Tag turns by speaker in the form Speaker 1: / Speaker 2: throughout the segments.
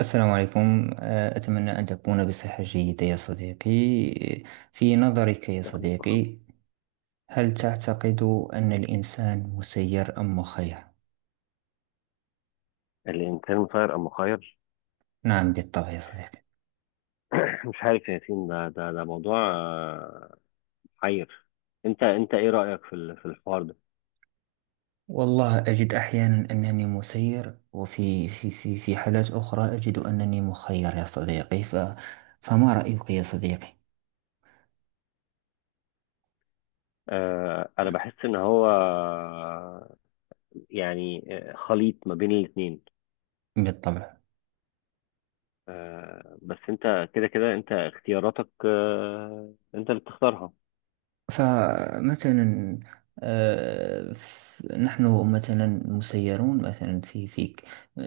Speaker 1: السلام عليكم، أتمنى أن تكون بصحة جيدة يا صديقي. في نظرك يا صديقي، هل تعتقد أن الإنسان مسير أم مخير؟
Speaker 2: الإنسان مسير أم مخير.
Speaker 1: نعم، بالطبع يا صديقي.
Speaker 2: مش عارف يا ياسين، ده موضوع حير. أنت إيه رأيك في الحوار ده؟
Speaker 1: والله أجد أحيانا أنني مسير، وفي في في في حالات أخرى أجد أنني مخير يا صديقي، فما رأيك يا صديقي؟
Speaker 2: أنا بحس إن هو، يعني خليط ما بين الاتنين.
Speaker 1: بالطبع.
Speaker 2: بس أنت كده أنت اختياراتك، أنت اللي بتختارها.
Speaker 1: فمثلا، آه، ف- نحن مثلا مسيرون، مثلا في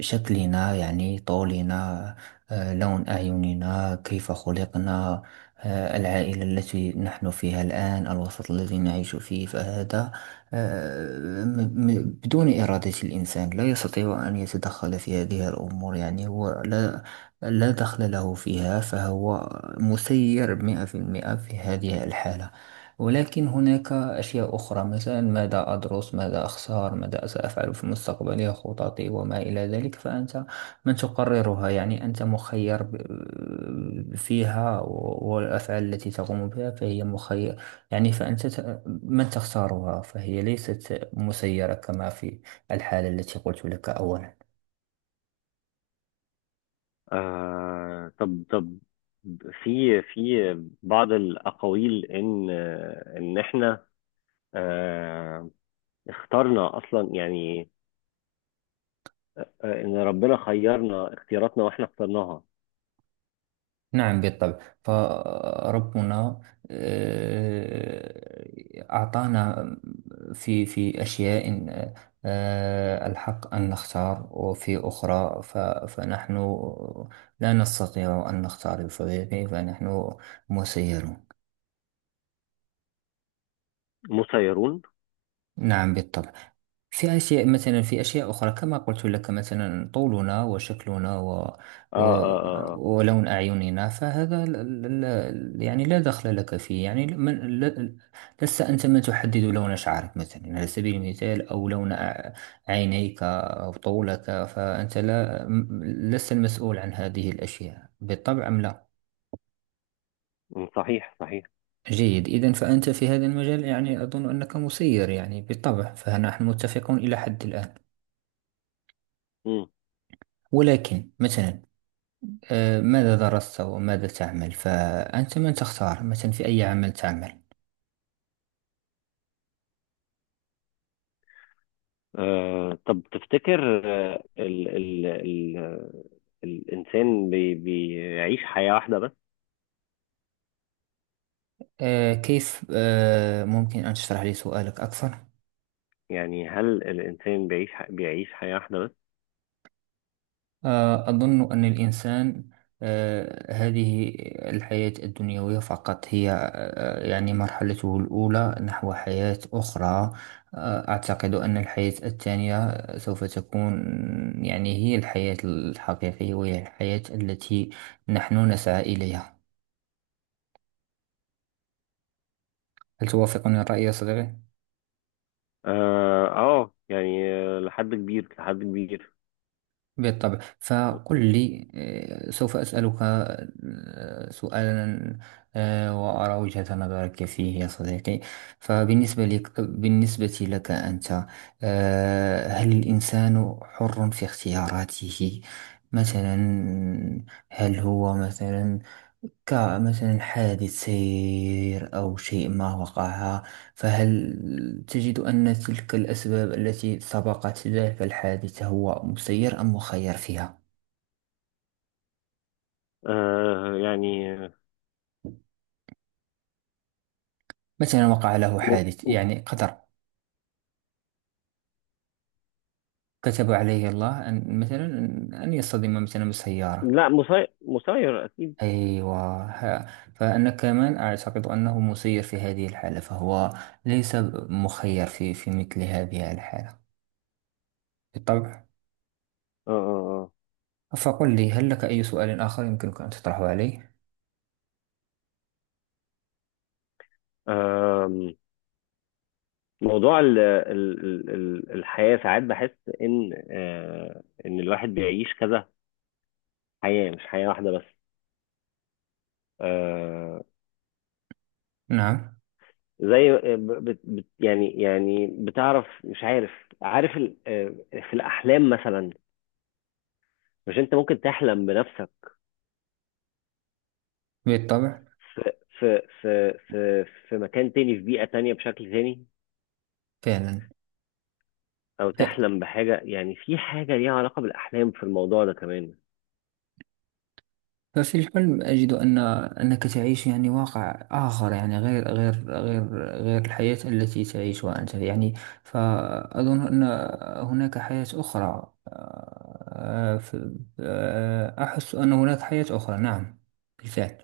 Speaker 1: شكلنا، يعني طولنا، لون أعيننا، كيف خلقنا، العائلة التي نحن فيها الآن، الوسط الذي نعيش فيه، فهذا آه، م- بدون إرادة الإنسان لا يستطيع أن يتدخل في هذه الأمور، يعني هو لا دخل له فيها، فهو مسير 100% في هذه الحالة. ولكن هناك أشياء أخرى، مثلا ماذا أدرس، ماذا أخسر، ماذا سأفعل في مستقبلي، خططي وما إلى ذلك، فأنت من تقررها، يعني أنت مخير فيها، والأفعال التي تقوم بها فهي مخير، يعني فأنت من تختارها، فهي ليست مسيرة كما في الحالة التي قلت لك أولا.
Speaker 2: طب، في بعض الأقاويل إن إن إحنا آه، اخترنا أصلا، يعني ان ربنا خيرنا اختياراتنا واحنا اخترناها
Speaker 1: نعم، بالطبع. فربنا أعطانا في أشياء الحق أن نختار، وفي أخرى فنحن لا نستطيع أن نختار بطبيعة، فنحن مسيرون.
Speaker 2: مسيرون.
Speaker 1: نعم، بالطبع. في أشياء، مثلا في أشياء أخرى كما قلت لك، مثلا طولنا وشكلنا
Speaker 2: اه،
Speaker 1: و...
Speaker 2: اه، اه، آه.
Speaker 1: ولون أعيننا، فهذا لا يعني لا دخل لك فيه، يعني من... لا... لست أنت من تحدد لون شعرك مثلا، على سبيل المثال، أو لون عينيك أو طولك، فأنت لا م- لست المسؤول عن هذه الأشياء بالطبع، أم لا.
Speaker 2: مم، صحيح صحيح.
Speaker 1: جيد، إذا فأنت في هذا المجال يعني أظن أنك مسير، يعني بالطبع، فنحن متفقون إلى حد الآن.
Speaker 2: مم.
Speaker 1: ولكن مثلا ماذا درست وماذا تعمل، فأنت من تختار مثلا في أي عمل تعمل.
Speaker 2: آه، طب تفتكر ال الانسان بيعيش حياة واحدة بس؟
Speaker 1: كيف؟ ممكن أن تشرح لي سؤالك أكثر؟
Speaker 2: يعني هل الانسان بيعيش حياة واحدة بس؟
Speaker 1: أظن أن الإنسان، هذه الحياة الدنيوية فقط هي يعني مرحلته الأولى نحو حياة أخرى. أعتقد أن الحياة الثانية سوف تكون يعني هي الحياة الحقيقية، وهي الحياة التي نحن نسعى إليها. هل توافقني الرأي يا صديقي؟
Speaker 2: اه، آه يعني، لحد كبير لحد كبير.
Speaker 1: بالطبع. فقل لي، سوف أسألك سؤالا، وأرى وجهة نظرك فيه يا صديقي. فبالنسبة لك أنت، هل الإنسان حر في اختياراته؟ مثلا هل هو مثلا كمثلا حادث سير أو شيء ما وقع، فهل تجد أن تلك الأسباب التي سبقت ذلك الحادث هو مسير أم مخير فيها؟
Speaker 2: آه يعني آه،
Speaker 1: مثلا وقع له
Speaker 2: م
Speaker 1: حادث،
Speaker 2: م-
Speaker 1: يعني قدر، كتب عليه الله أن مثلا أن يصطدم مثلا بسيارة.
Speaker 2: لا، مسير اكيد.
Speaker 1: أيوة، فأنا كمان أعتقد أنه مسير في هذه الحالة، فهو ليس مخير في مثل هذه الحالة، بالطبع.
Speaker 2: اه، اه.
Speaker 1: فقل لي، هل لك أي سؤال آخر يمكنك أن تطرحه علي؟
Speaker 2: آه. موضوع الحياة، ساعات بحس إن إن الواحد بيعيش كذا حياة، مش حياة واحدة بس. آه،
Speaker 1: نعم،
Speaker 2: زي بتعرف، مش عارف، عارف ال- آه، في الأحلام مثلا، مش أنت ممكن تحلم بنفسك
Speaker 1: بالطبع.
Speaker 2: في مكان تاني، في بيئة تانية، بشكل تاني،
Speaker 1: فعلا،
Speaker 2: أو تحلم بحاجة، يعني في حاجة ليها علاقة بالأحلام في الموضوع ده كمان.
Speaker 1: ففي الحلم أجد أن أنك تعيش يعني واقع آخر، يعني غير الحياة التي تعيشها أنت، يعني فأظن أن هناك حياة أخرى، أحس أن هناك حياة أخرى، نعم، بالفعل.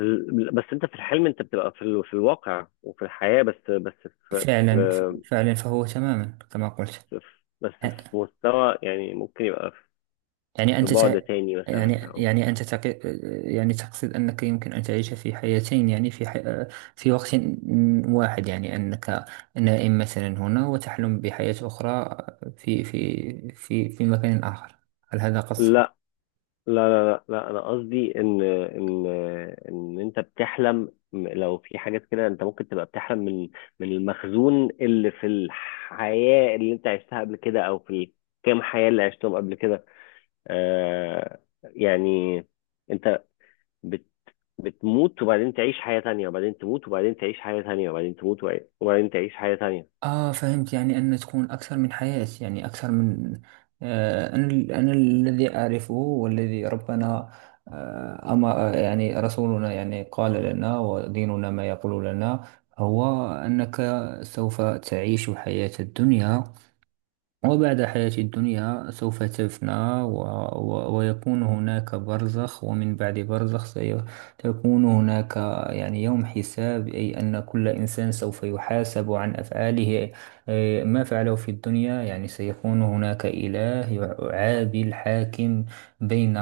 Speaker 2: بس انت في الحلم انت بتبقى في في الواقع وفي الحياة. في...
Speaker 1: فعلا،
Speaker 2: في...
Speaker 1: فعلا، فهو تماما كما قلت،
Speaker 2: في... بس في مستوى، يعني ممكن يبقى
Speaker 1: يعني
Speaker 2: في
Speaker 1: أنت تع...
Speaker 2: بعد تاني
Speaker 1: يعني
Speaker 2: مثلا او
Speaker 1: يعني أنت تق... يعني تقصد أنك يمكن أن تعيش في حياتين، يعني في وقت واحد، يعني أنك نائم مثلا هنا وتحلم بحياة أخرى في مكان آخر. هل هذا قصدك؟
Speaker 2: لا لا لا لا, لا، انا قصدي ان انت بتحلم، لو في حاجات كده انت ممكن تبقى بتحلم من من المخزون اللي في الحياة اللي انت عشتها قبل كده، او في الكام حياة اللي عشتهم قبل كده. آه، يعني انت بت... بتموت وبعدين تعيش حياة تانية، وبعدين تموت وبعدين تعيش حياة تانية، وبعدين تموت وبعدين تعيش حياة تانية.
Speaker 1: آه، فهمت، يعني أن تكون أكثر من حياة، يعني أكثر من... أنا الذي أعرفه والذي ربنا، أما يعني رسولنا، يعني قال لنا وديننا ما يقول لنا، هو أنك سوف تعيش حياة الدنيا، وبعد حياة الدنيا سوف تفنى، و... ويكون هناك برزخ، ومن بعد برزخ سيكون هناك يعني يوم حساب، أي أن كل إنسان سوف يحاسب عن أفعاله، ما فعله في الدنيا، يعني سيكون هناك إله عادل، حاكم بين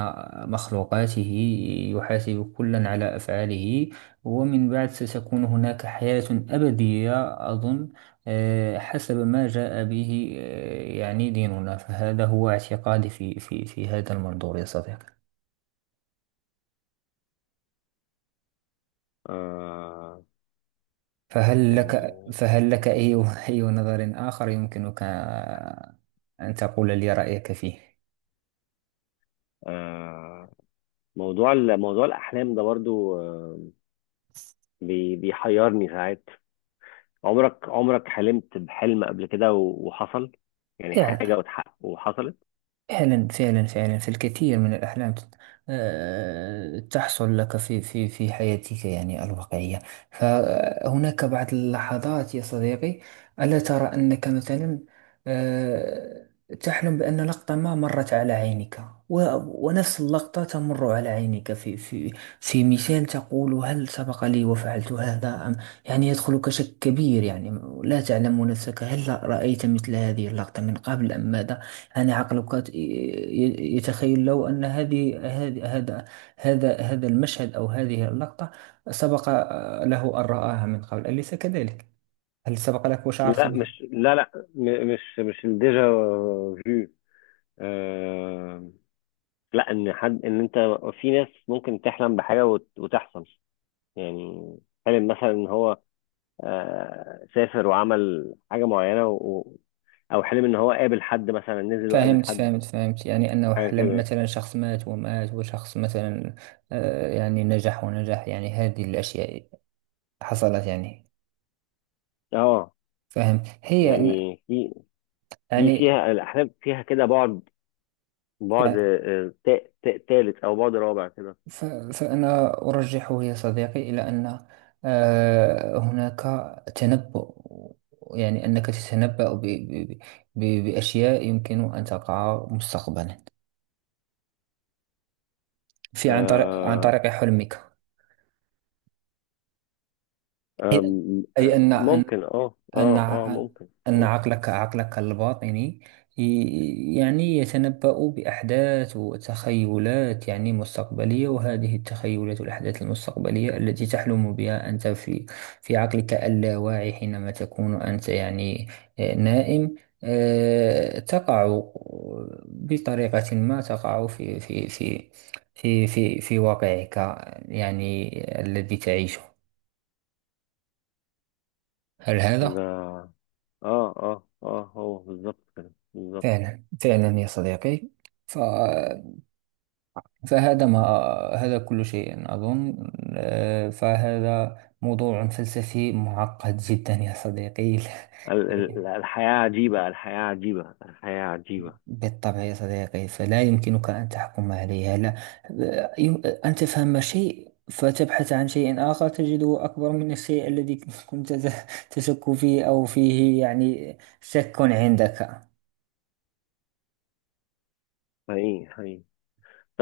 Speaker 1: مخلوقاته، يحاسب كلا على أفعاله، ومن بعد ستكون هناك حياة أبدية، أظن حسب ما جاء به يعني ديننا، فهذا هو اعتقادي في هذا المنظور يا صديقي.
Speaker 2: آه...
Speaker 1: فهل
Speaker 2: يعني
Speaker 1: لك فهل لك أي أي نظر آخر يمكنك أن تقول لي رأيك فيه؟
Speaker 2: آه... موضوع موضوع الأحلام ده برضو بيحيرني ساعات. عمرك حلمت بحلم قبل كده و... وحصل؟ يعني حاجة
Speaker 1: لا.
Speaker 2: وتحقق وحصلت؟
Speaker 1: فعلا، فعلا، فعلا، فالكثير من الأحلام تحصل لك في حياتك، يعني الواقعية. فهناك بعض اللحظات يا صديقي، ألا ترى أنك مثلا آه، تحلم بأن لقطة ما مرت على عينك، ونفس اللقطة تمر على عينك في مثال، تقول: هل سبق لي وفعلت هذا أم؟ يعني يدخلك شك كبير، يعني لا تعلم نفسك هل رأيت مثل هذه اللقطة من قبل أم ماذا، يعني عقلك يتخيل لو أن هذه هذا المشهد أو هذه اللقطة سبق له أن رآها من قبل، أليس كذلك؟ هل سبق لك وشعرت
Speaker 2: لا
Speaker 1: به؟
Speaker 2: مش لا لا م... مش مش الديجا فيو. آه... لا، ان انت، في ناس ممكن تحلم بحاجه وتحصل. يعني حلم مثلا ان هو سافر وعمل حاجه معينه، او حلم ان هو قابل حد، مثلا نزل وقابل
Speaker 1: فهمت،
Speaker 2: حد،
Speaker 1: فهمت، فهمت، يعني أنه
Speaker 2: حاجه
Speaker 1: حلم
Speaker 2: كده يعني.
Speaker 1: مثلا شخص مات ومات، وشخص مثلا يعني نجح ونجح، يعني هذه الأشياء حصلت يعني.
Speaker 2: اه،
Speaker 1: فهمت هي
Speaker 2: يعني في
Speaker 1: يعني،
Speaker 2: فيها الاحلام فيها كده بعد تالت او بعد رابع كده.
Speaker 1: ف- فأنا أرجحه يا صديقي إلى أن هناك تنبؤ، يعني أنك تتنبأ بأشياء يمكن أن تقع مستقبلا، في عن طريق عن
Speaker 2: آه،
Speaker 1: طريق حلمك،
Speaker 2: آم،
Speaker 1: أي
Speaker 2: آه،
Speaker 1: أن أن
Speaker 2: ممكن، اه
Speaker 1: أن
Speaker 2: اه اه ممكن
Speaker 1: أن
Speaker 2: ممكن.
Speaker 1: عقلك الباطني يعني يتنبأ بأحداث وتخيلات، يعني مستقبلية، وهذه التخيلات والأحداث المستقبلية التي تحلم بها أنت في عقلك اللاواعي، حينما تكون أنت يعني نائم، تقع بطريقة ما، تقع في واقعك، يعني الذي تعيشه. هل
Speaker 2: ده
Speaker 1: هذا؟
Speaker 2: اه، اه، اه، هو بالظبط كده، بالظبط.
Speaker 1: فعلا، فعلا يا صديقي، ف... فهذا ما هذا كل شيء أظن، فهذا موضوع فلسفي معقد جدا يا صديقي.
Speaker 2: الحياة عجيبة، الحياة عجيبة، الحياة عجيبة.
Speaker 1: بالطبع يا صديقي، فلا يمكنك أن تحكم عليها، لا، أن تفهم شيء فتبحث عن شيء آخر تجده أكبر من الشيء الذي كنت تشك فيه أو فيه، يعني شك عندك.
Speaker 2: حقيقي حقيقي.